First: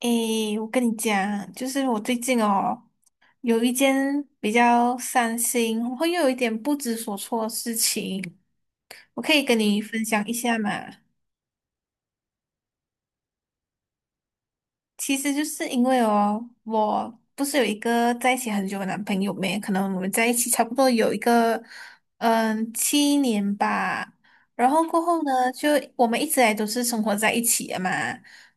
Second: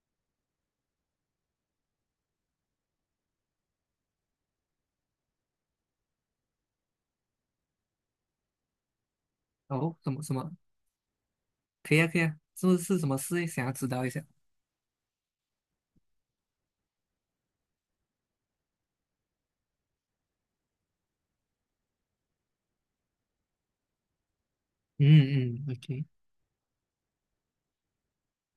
诶，我跟你讲，就是我最近哦，有一件比较伤心，然后又有一点不知所措的事情，我可以跟你哦，分什么享一什么？下嘛。可以啊，可以啊，是不是什么事？想要知道一下。其实就是因为哦，我不是有一个在一起很久的男朋友没？可能我们在一起差不多有一个七年吧。然后过后呢，嗯嗯就，OK，我们一直来都是生活在一起的嘛。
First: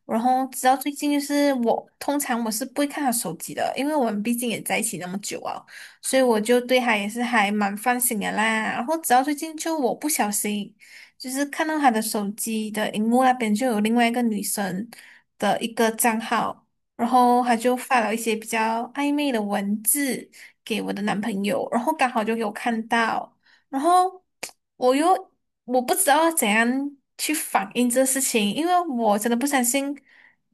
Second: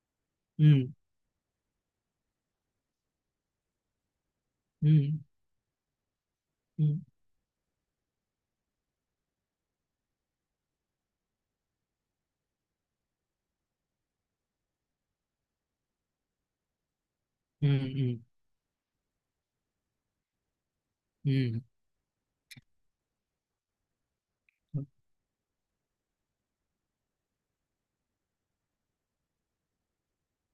然后直到最嗯近，就是我通常我是不会看他手机的，因为我们毕竟也在一起那么嗯久啊，所以我就对他嗯也是还蛮放心的啦。然后直到最近，就我不小心。就是看到她的手机的荧幕那边就有另外一个女生的一个账号，然后她嗯就发了一嗯些比较暧昧的文字给我的男朋嗯友，然后刚好就有看到，然后我又我不知道怎样去反应这事情，因为我真的不相信，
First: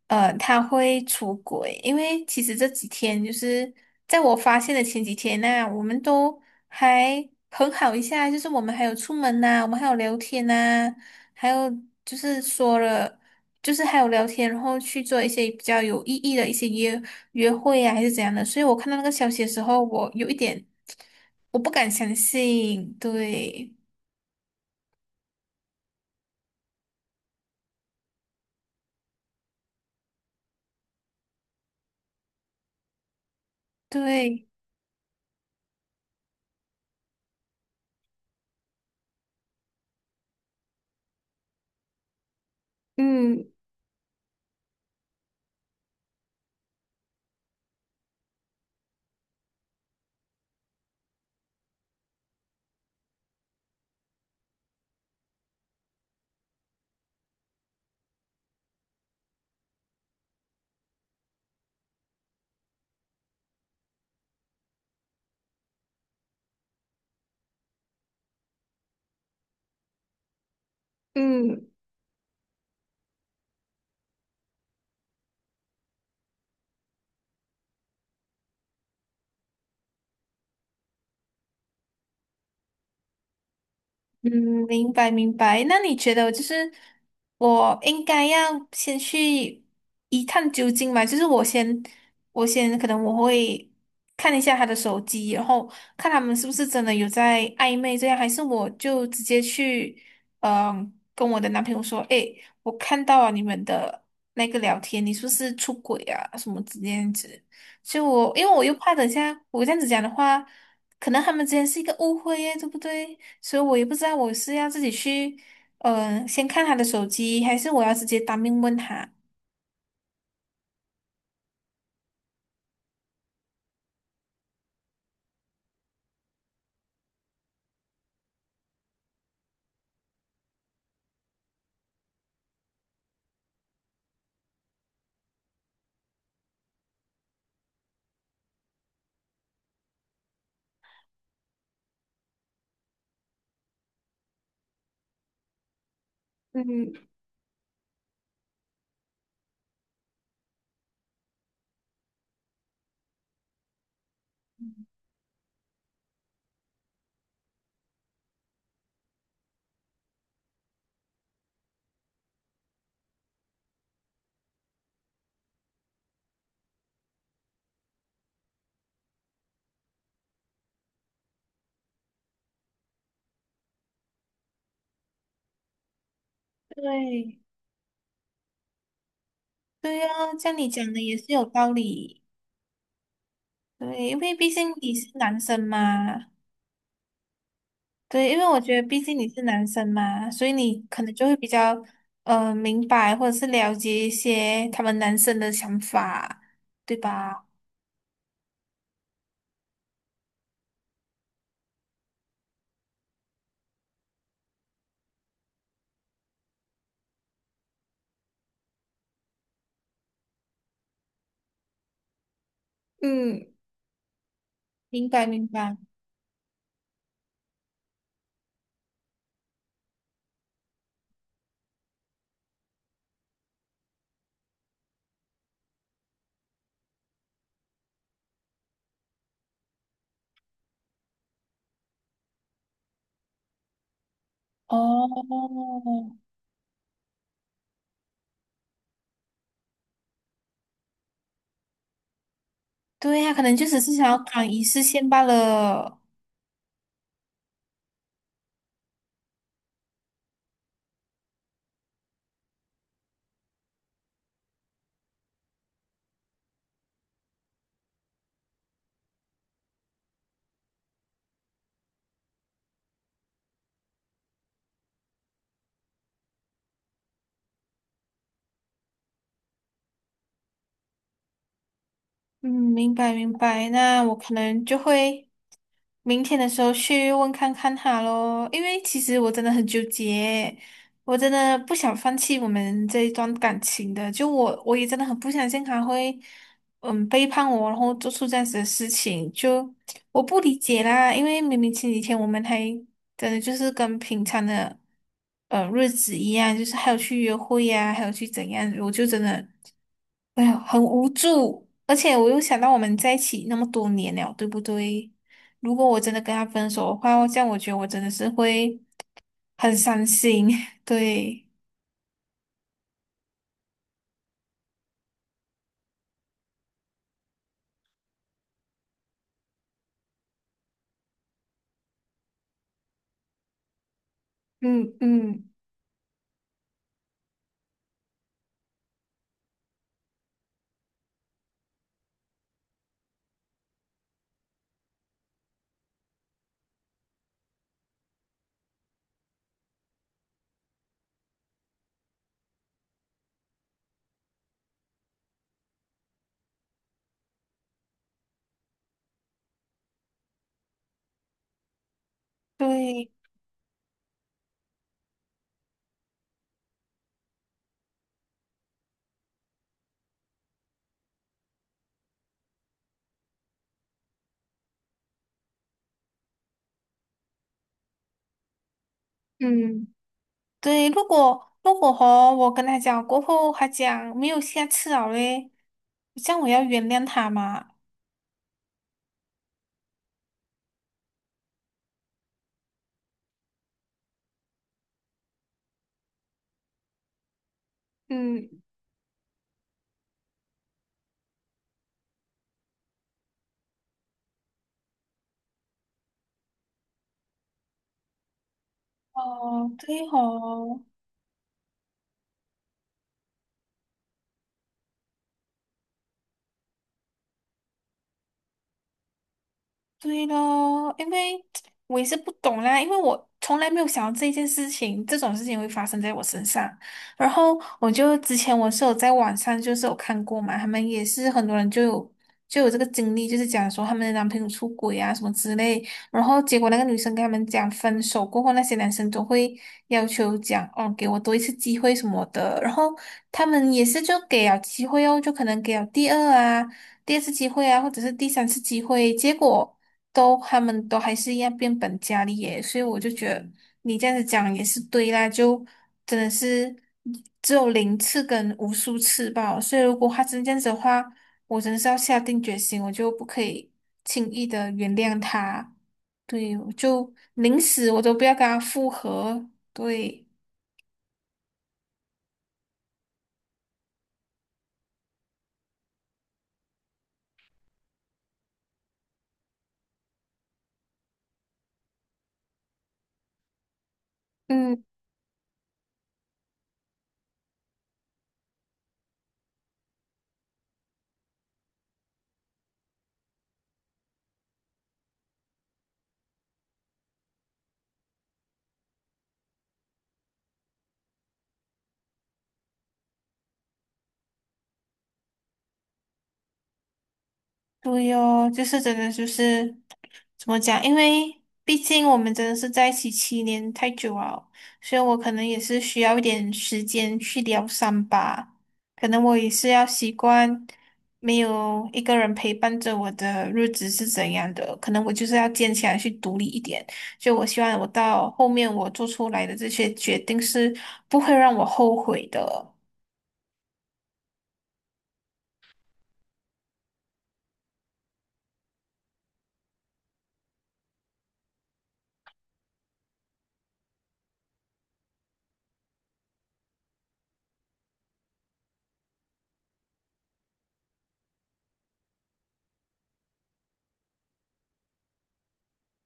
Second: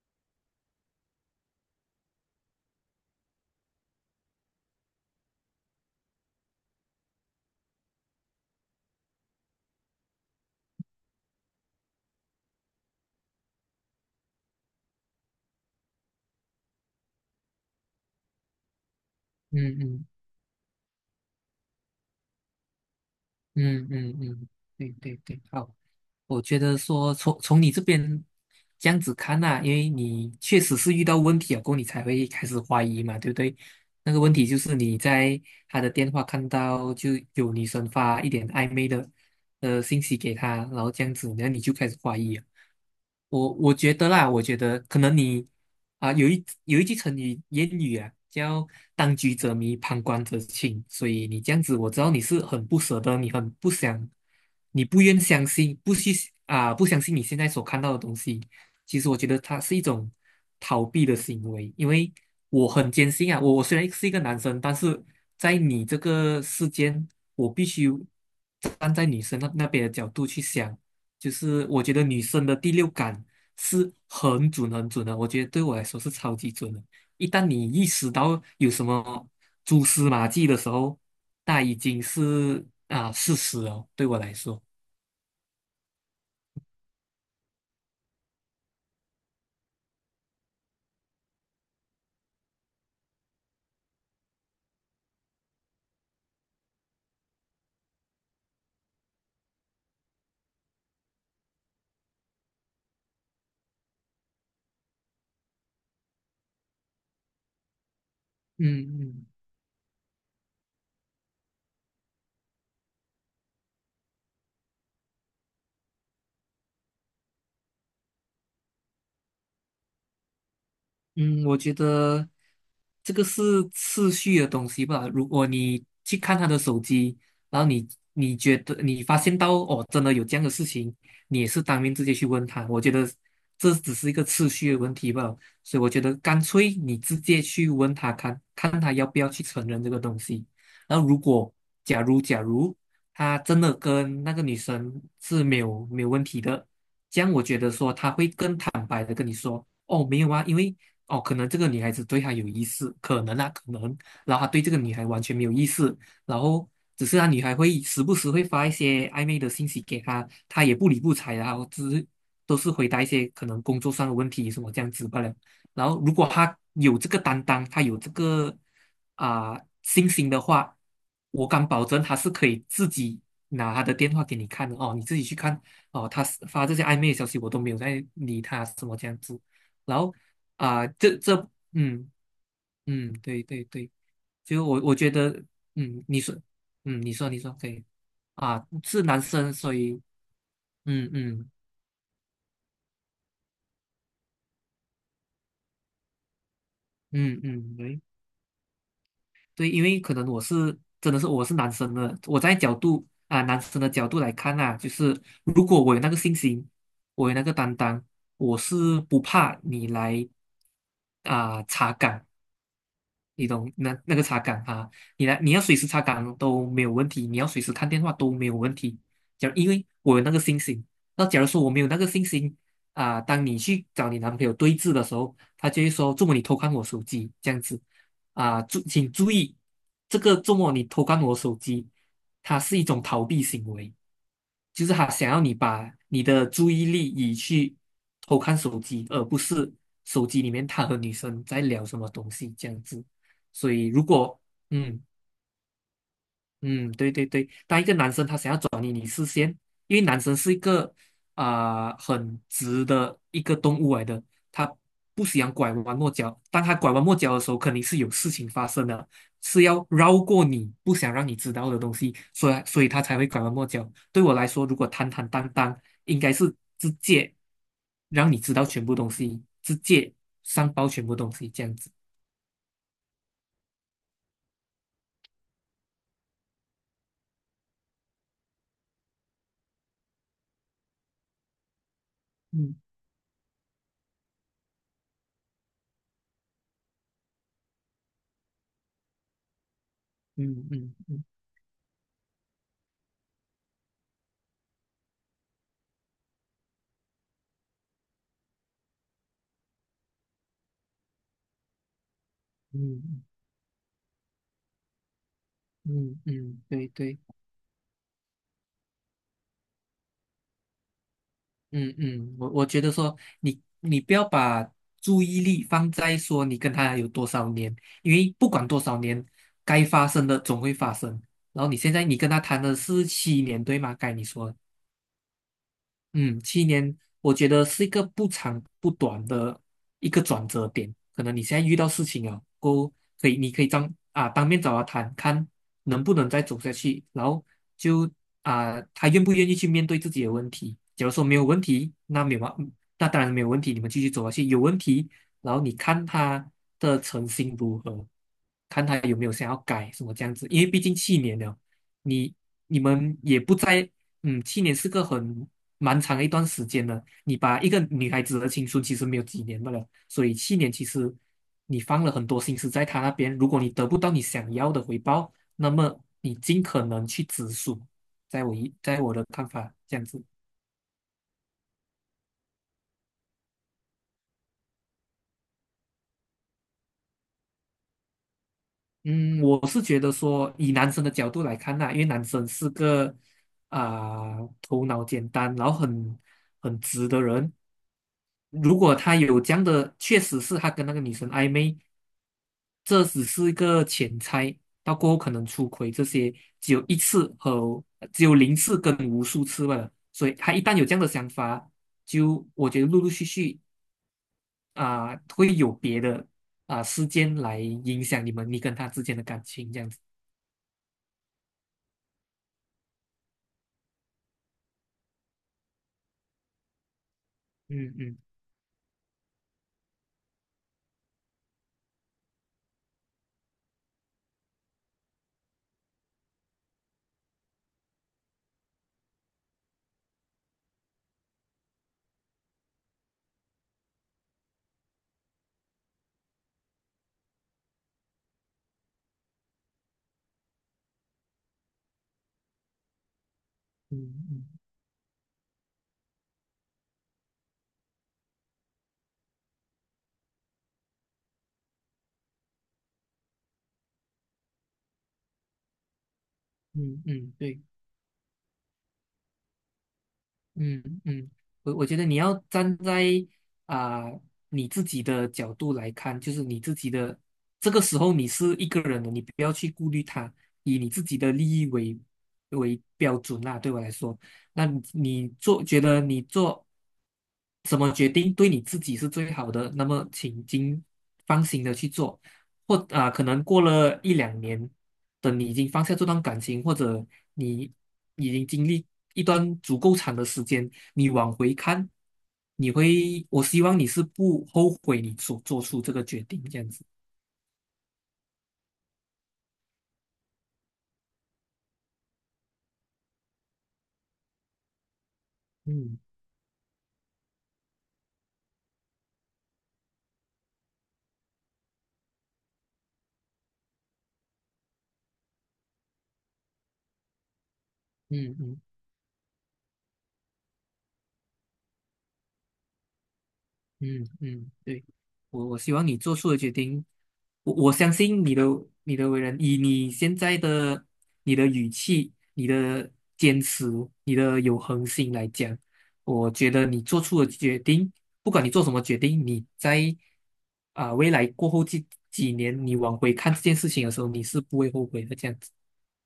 他会出轨，因为其实这几天就是在我发现的前几天呢、我们都。还很好一下，就是我们还有出门呐、我们还有聊天呐、还有就是说了，就是还有聊天，然后去做一些比较有意义的一些约会啊，还是怎样的。所以我看到那个消息的时候，嗯我有一点我不敢相信。对嗯嗯嗯嗯，对对对，好，我觉得说从你这边这样子看呐、因为你确实是遇到问题了，过后你才会开始怀疑嘛，对不对？那个问对，题就是你在他的电话看到就有女生发一点暧昧的信息给他，然后这样子，然后你就开始怀疑了。嗯我觉得啦，我觉得可能你有一句成语谚语啊，叫"当局者迷，旁观者清"。所以你这样子，我知道你是很不舍得，你很不想，你不愿相信，不去啊、不相信你现在所看到的东西。其实我觉得它是一种逃避的行为，因为我很坚信啊，我虽然是一个男生，但是在你这个世间，我必须站在女生那边的角度去想。就是嗯，我觉得女生的第六感是很准很准的，我觉得对我来说是超级准的。一旦你意识到有什么蛛丝马迹的时候，那已经是啊事实哦。对我嗯，来说。明白明白。那你觉得就是我应该要先去一探究竟嘛？就是我先，我先可能我会看一下他的手机，然后看他们是不是真的有在暧昧这样，还是我就直接去，嗯、跟我的男朋友说，诶，我看到了你们的那个聊天，你是不是出轨啊？什么之样子？就我，因为我又怕嗯等一嗯下我这样子讲的话，可能他们之间是一个误会耶，对不对？所以我也不知道我是要自己去，先看他的手机，还是我要直接当面问他。嗯，我觉得这个是次序的东西吧。如果你去看他的手机，然后你觉得你发现到哦，真的有这样的事情，你也是当面直接去问他。我觉得这只是一个次序的问题吧。所以我觉得干脆你直接去问他看，看他要不要去承认这个东西。然后如果假如他真的跟那个女生是没有问题的，嗯，这样我觉得说他会更坦白的跟你说。哦，没有啊，因为哦，可能这个女孩子对他有意思，可能啊，可能，然后他对这个女孩完全没有意思，然后只是他女孩会时不时会发一些暧昧的信息给他，他也不理不睬，然后只是都是回答一些可能工作上的问题什么这样子罢了。然后如果他有这个担当，他有这个啊、信心的话，我敢保证他是可以自己拿他的电话给你看的哦，你自己去看哦，他发这些暧昧的消息对，我都没有在理他什么这样子。然对啊，后像你啊，讲的也是有道嗯理。嗯，对对对，对，因为毕就竟我你我觉是得，男生嘛。嗯，你说，嗯，你说可以，对，因为我啊，觉得毕是竟男你是生，男所生以，嘛，所以你可嗯能就会比嗯较明白或者是了解一些他们男生的想法，对嗯吧？嗯，对对，因为可能我是真的是我是男生的，我在角度啊男生的角度来看啊，就是如果我有那个信心，我有那个担当，我是不怕你来啊、查岗，嗯，你懂那个擦杆啊，明白你来明你要随白。时擦杆都没有问题，你要随时看电话都没有问题。假如因为我有那个信心，那假如说我没有那个信心当你去找你男朋友对峙的时候，他就会说："周末你偷看我手机这样子啊，请注意，这个周末你偷看我手机，它是一种逃避行为。"就是他想要你哦，把你的注意力移去偷看手机，而不是手机里面他和女生在聊什么东西这样子。对呀，可能就所只以是想如要果赶一次嗯线罢了。嗯，对对对，当一个男生他想要转移你视线，因为男生是一个很直的一个动物来的，他不喜欢拐弯抹角。当他拐弯抹角的时候，肯定是有事情发生的，是要绕过你不想让你知道的东西，所以他才会拐弯抹角。对我来说，如果坦坦荡荡，应该是直接让你知道全部东西，直接上报全部东西这样子。嗯，明白明白，那我可能就会明天的时候去问看看他喽。因为其实我真的很纠结，我真的不想放弃我嗯们这一段感情的，就我也真的很不相信他会，嗯，背叛我，然后做出这样子的事情，就我不理嗯解嗯啦，因嗯为明明前几天我们还真的就是跟平常的，日子一样，就是还有去约会呀、还有去怎样，我就真的。哎呀，很无助，而且我又想到我们在一嗯起那么多年了，对不对？如果我真的嗯跟他嗯，嗯，分手对的对。话，这样我觉得我真的是会很伤心。对，嗯嗯，我觉得说你不要把注意力放在说你跟他有多少年，因为不管多少年，该发生的总会发生。然后你现在你跟他谈的是七年，对吗？该你说的。嗯嗯，嗯，七年，我觉得是一个不长不短的一个转折点。可能你现在遇到事情啊，过后可以，你可以当面找他谈，看能不能再走下去，然后就他愿不愿意去面对自己的问题。假如说没有问题，那没有嘛，那当然没有问题，你们继续走下去。有问题，然后你看他的诚心如何，看他有没有想要改什么这样子。因为毕竟七年了，你你对，们也不在。嗯，七年是个蛮长的一段时间的。你把一个女孩子的青春其实没有几年的了，所以七年其实你放了很多心思在她那边。如果你得不到你想要的回报，那么你尽可能去止损。在我的看法，嗯这样子。对。如果如果和我跟他讲过后，他讲没有下次了嘞，这样我要原谅他嘛？嗯，我是觉得说，以男生的角度来看呐、因为男生是个头脑简单，然后很直的人，嗯，如果他有这样的，确实是他跟那个女生暧昧，这只是一个浅猜，到过后可能出轨这些只有一次和只有零次跟无数次哦，罢了。对所以他一旦哦。有这样的想法，就我觉得陆陆续续会有别的事件来影响你跟他之间的感情这样子。对咯，因为我也是不懂啦，因为我从来没有想到这件事情，这种事情会发生在我身上。然后我嗯就嗯之前我是有在网上就是有看过嘛，他们也是很多人就有这个经历，就是讲说他们的男朋友出轨啊什么之类，然后结果那个女生跟他们讲分手过后，那些男生都会要求讲哦给我多一次机会什么的，然后他们也是就给了机会哦，就可能给了第二次机会啊，或者是第三次机会，结果他们都还是一样变本加厉耶，所以我就觉得你这样子嗯讲也是对啦，就真的是只有零次跟无数次吧，所以如果他真这样子的话，我真的是要下定决心，我就不可以轻易的原谅他，对，我嗯就嗯嗯，宁对。死我都不要跟他复合。对，嗯嗯，我觉得你要站在啊、你自己的角度来看，就是你自己的这个时候你是一个人的，你不要去顾虑他，以你自己的利益为标准啦。对我来说，那你嗯，你做觉得你做什么决定对你自己是最好的，那么请尽放心的去做。可能过了一两年，等你已经放下这段感情，或者你已经经历一段足够长的时间，你往回看，我希望你是不后悔你所做出这个决定，这样子。对哦，就是真的就是。怎么讲？因为毕竟我们真的是在一起七年太久了，所以我可能也是嗯需要一点时间去疗伤吧。可能我也是要习惯没有一个人陪伴着我的日子是怎样的，可能我就是要坚强去独立一点。就我希望我到嗯后嗯。面我做出来的这些决定是不会让我后悔的。嗯嗯，对，我希望你做出的决定，我相信你的为人，以你的语气、你的坚持、你的有恒心来讲，我觉得你做出的决定，不管你做什么决定，你在未来过后这几年，你往回看这件事情的时候，你是不会后悔的。这样子，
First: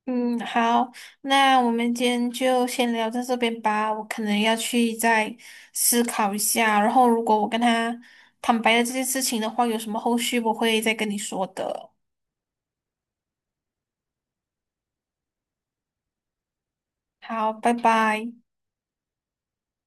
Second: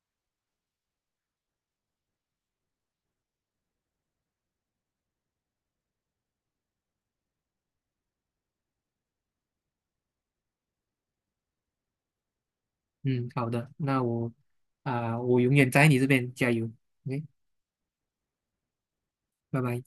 嗯，好，那我们今天就先聊到这边吧。我可能要去再思考一下，然后如果我跟他坦白了这件事情的话，有什么后续我会再跟你说的。嗯，好的，那我永远在你这边加油，OK,好，拜拜。拜拜。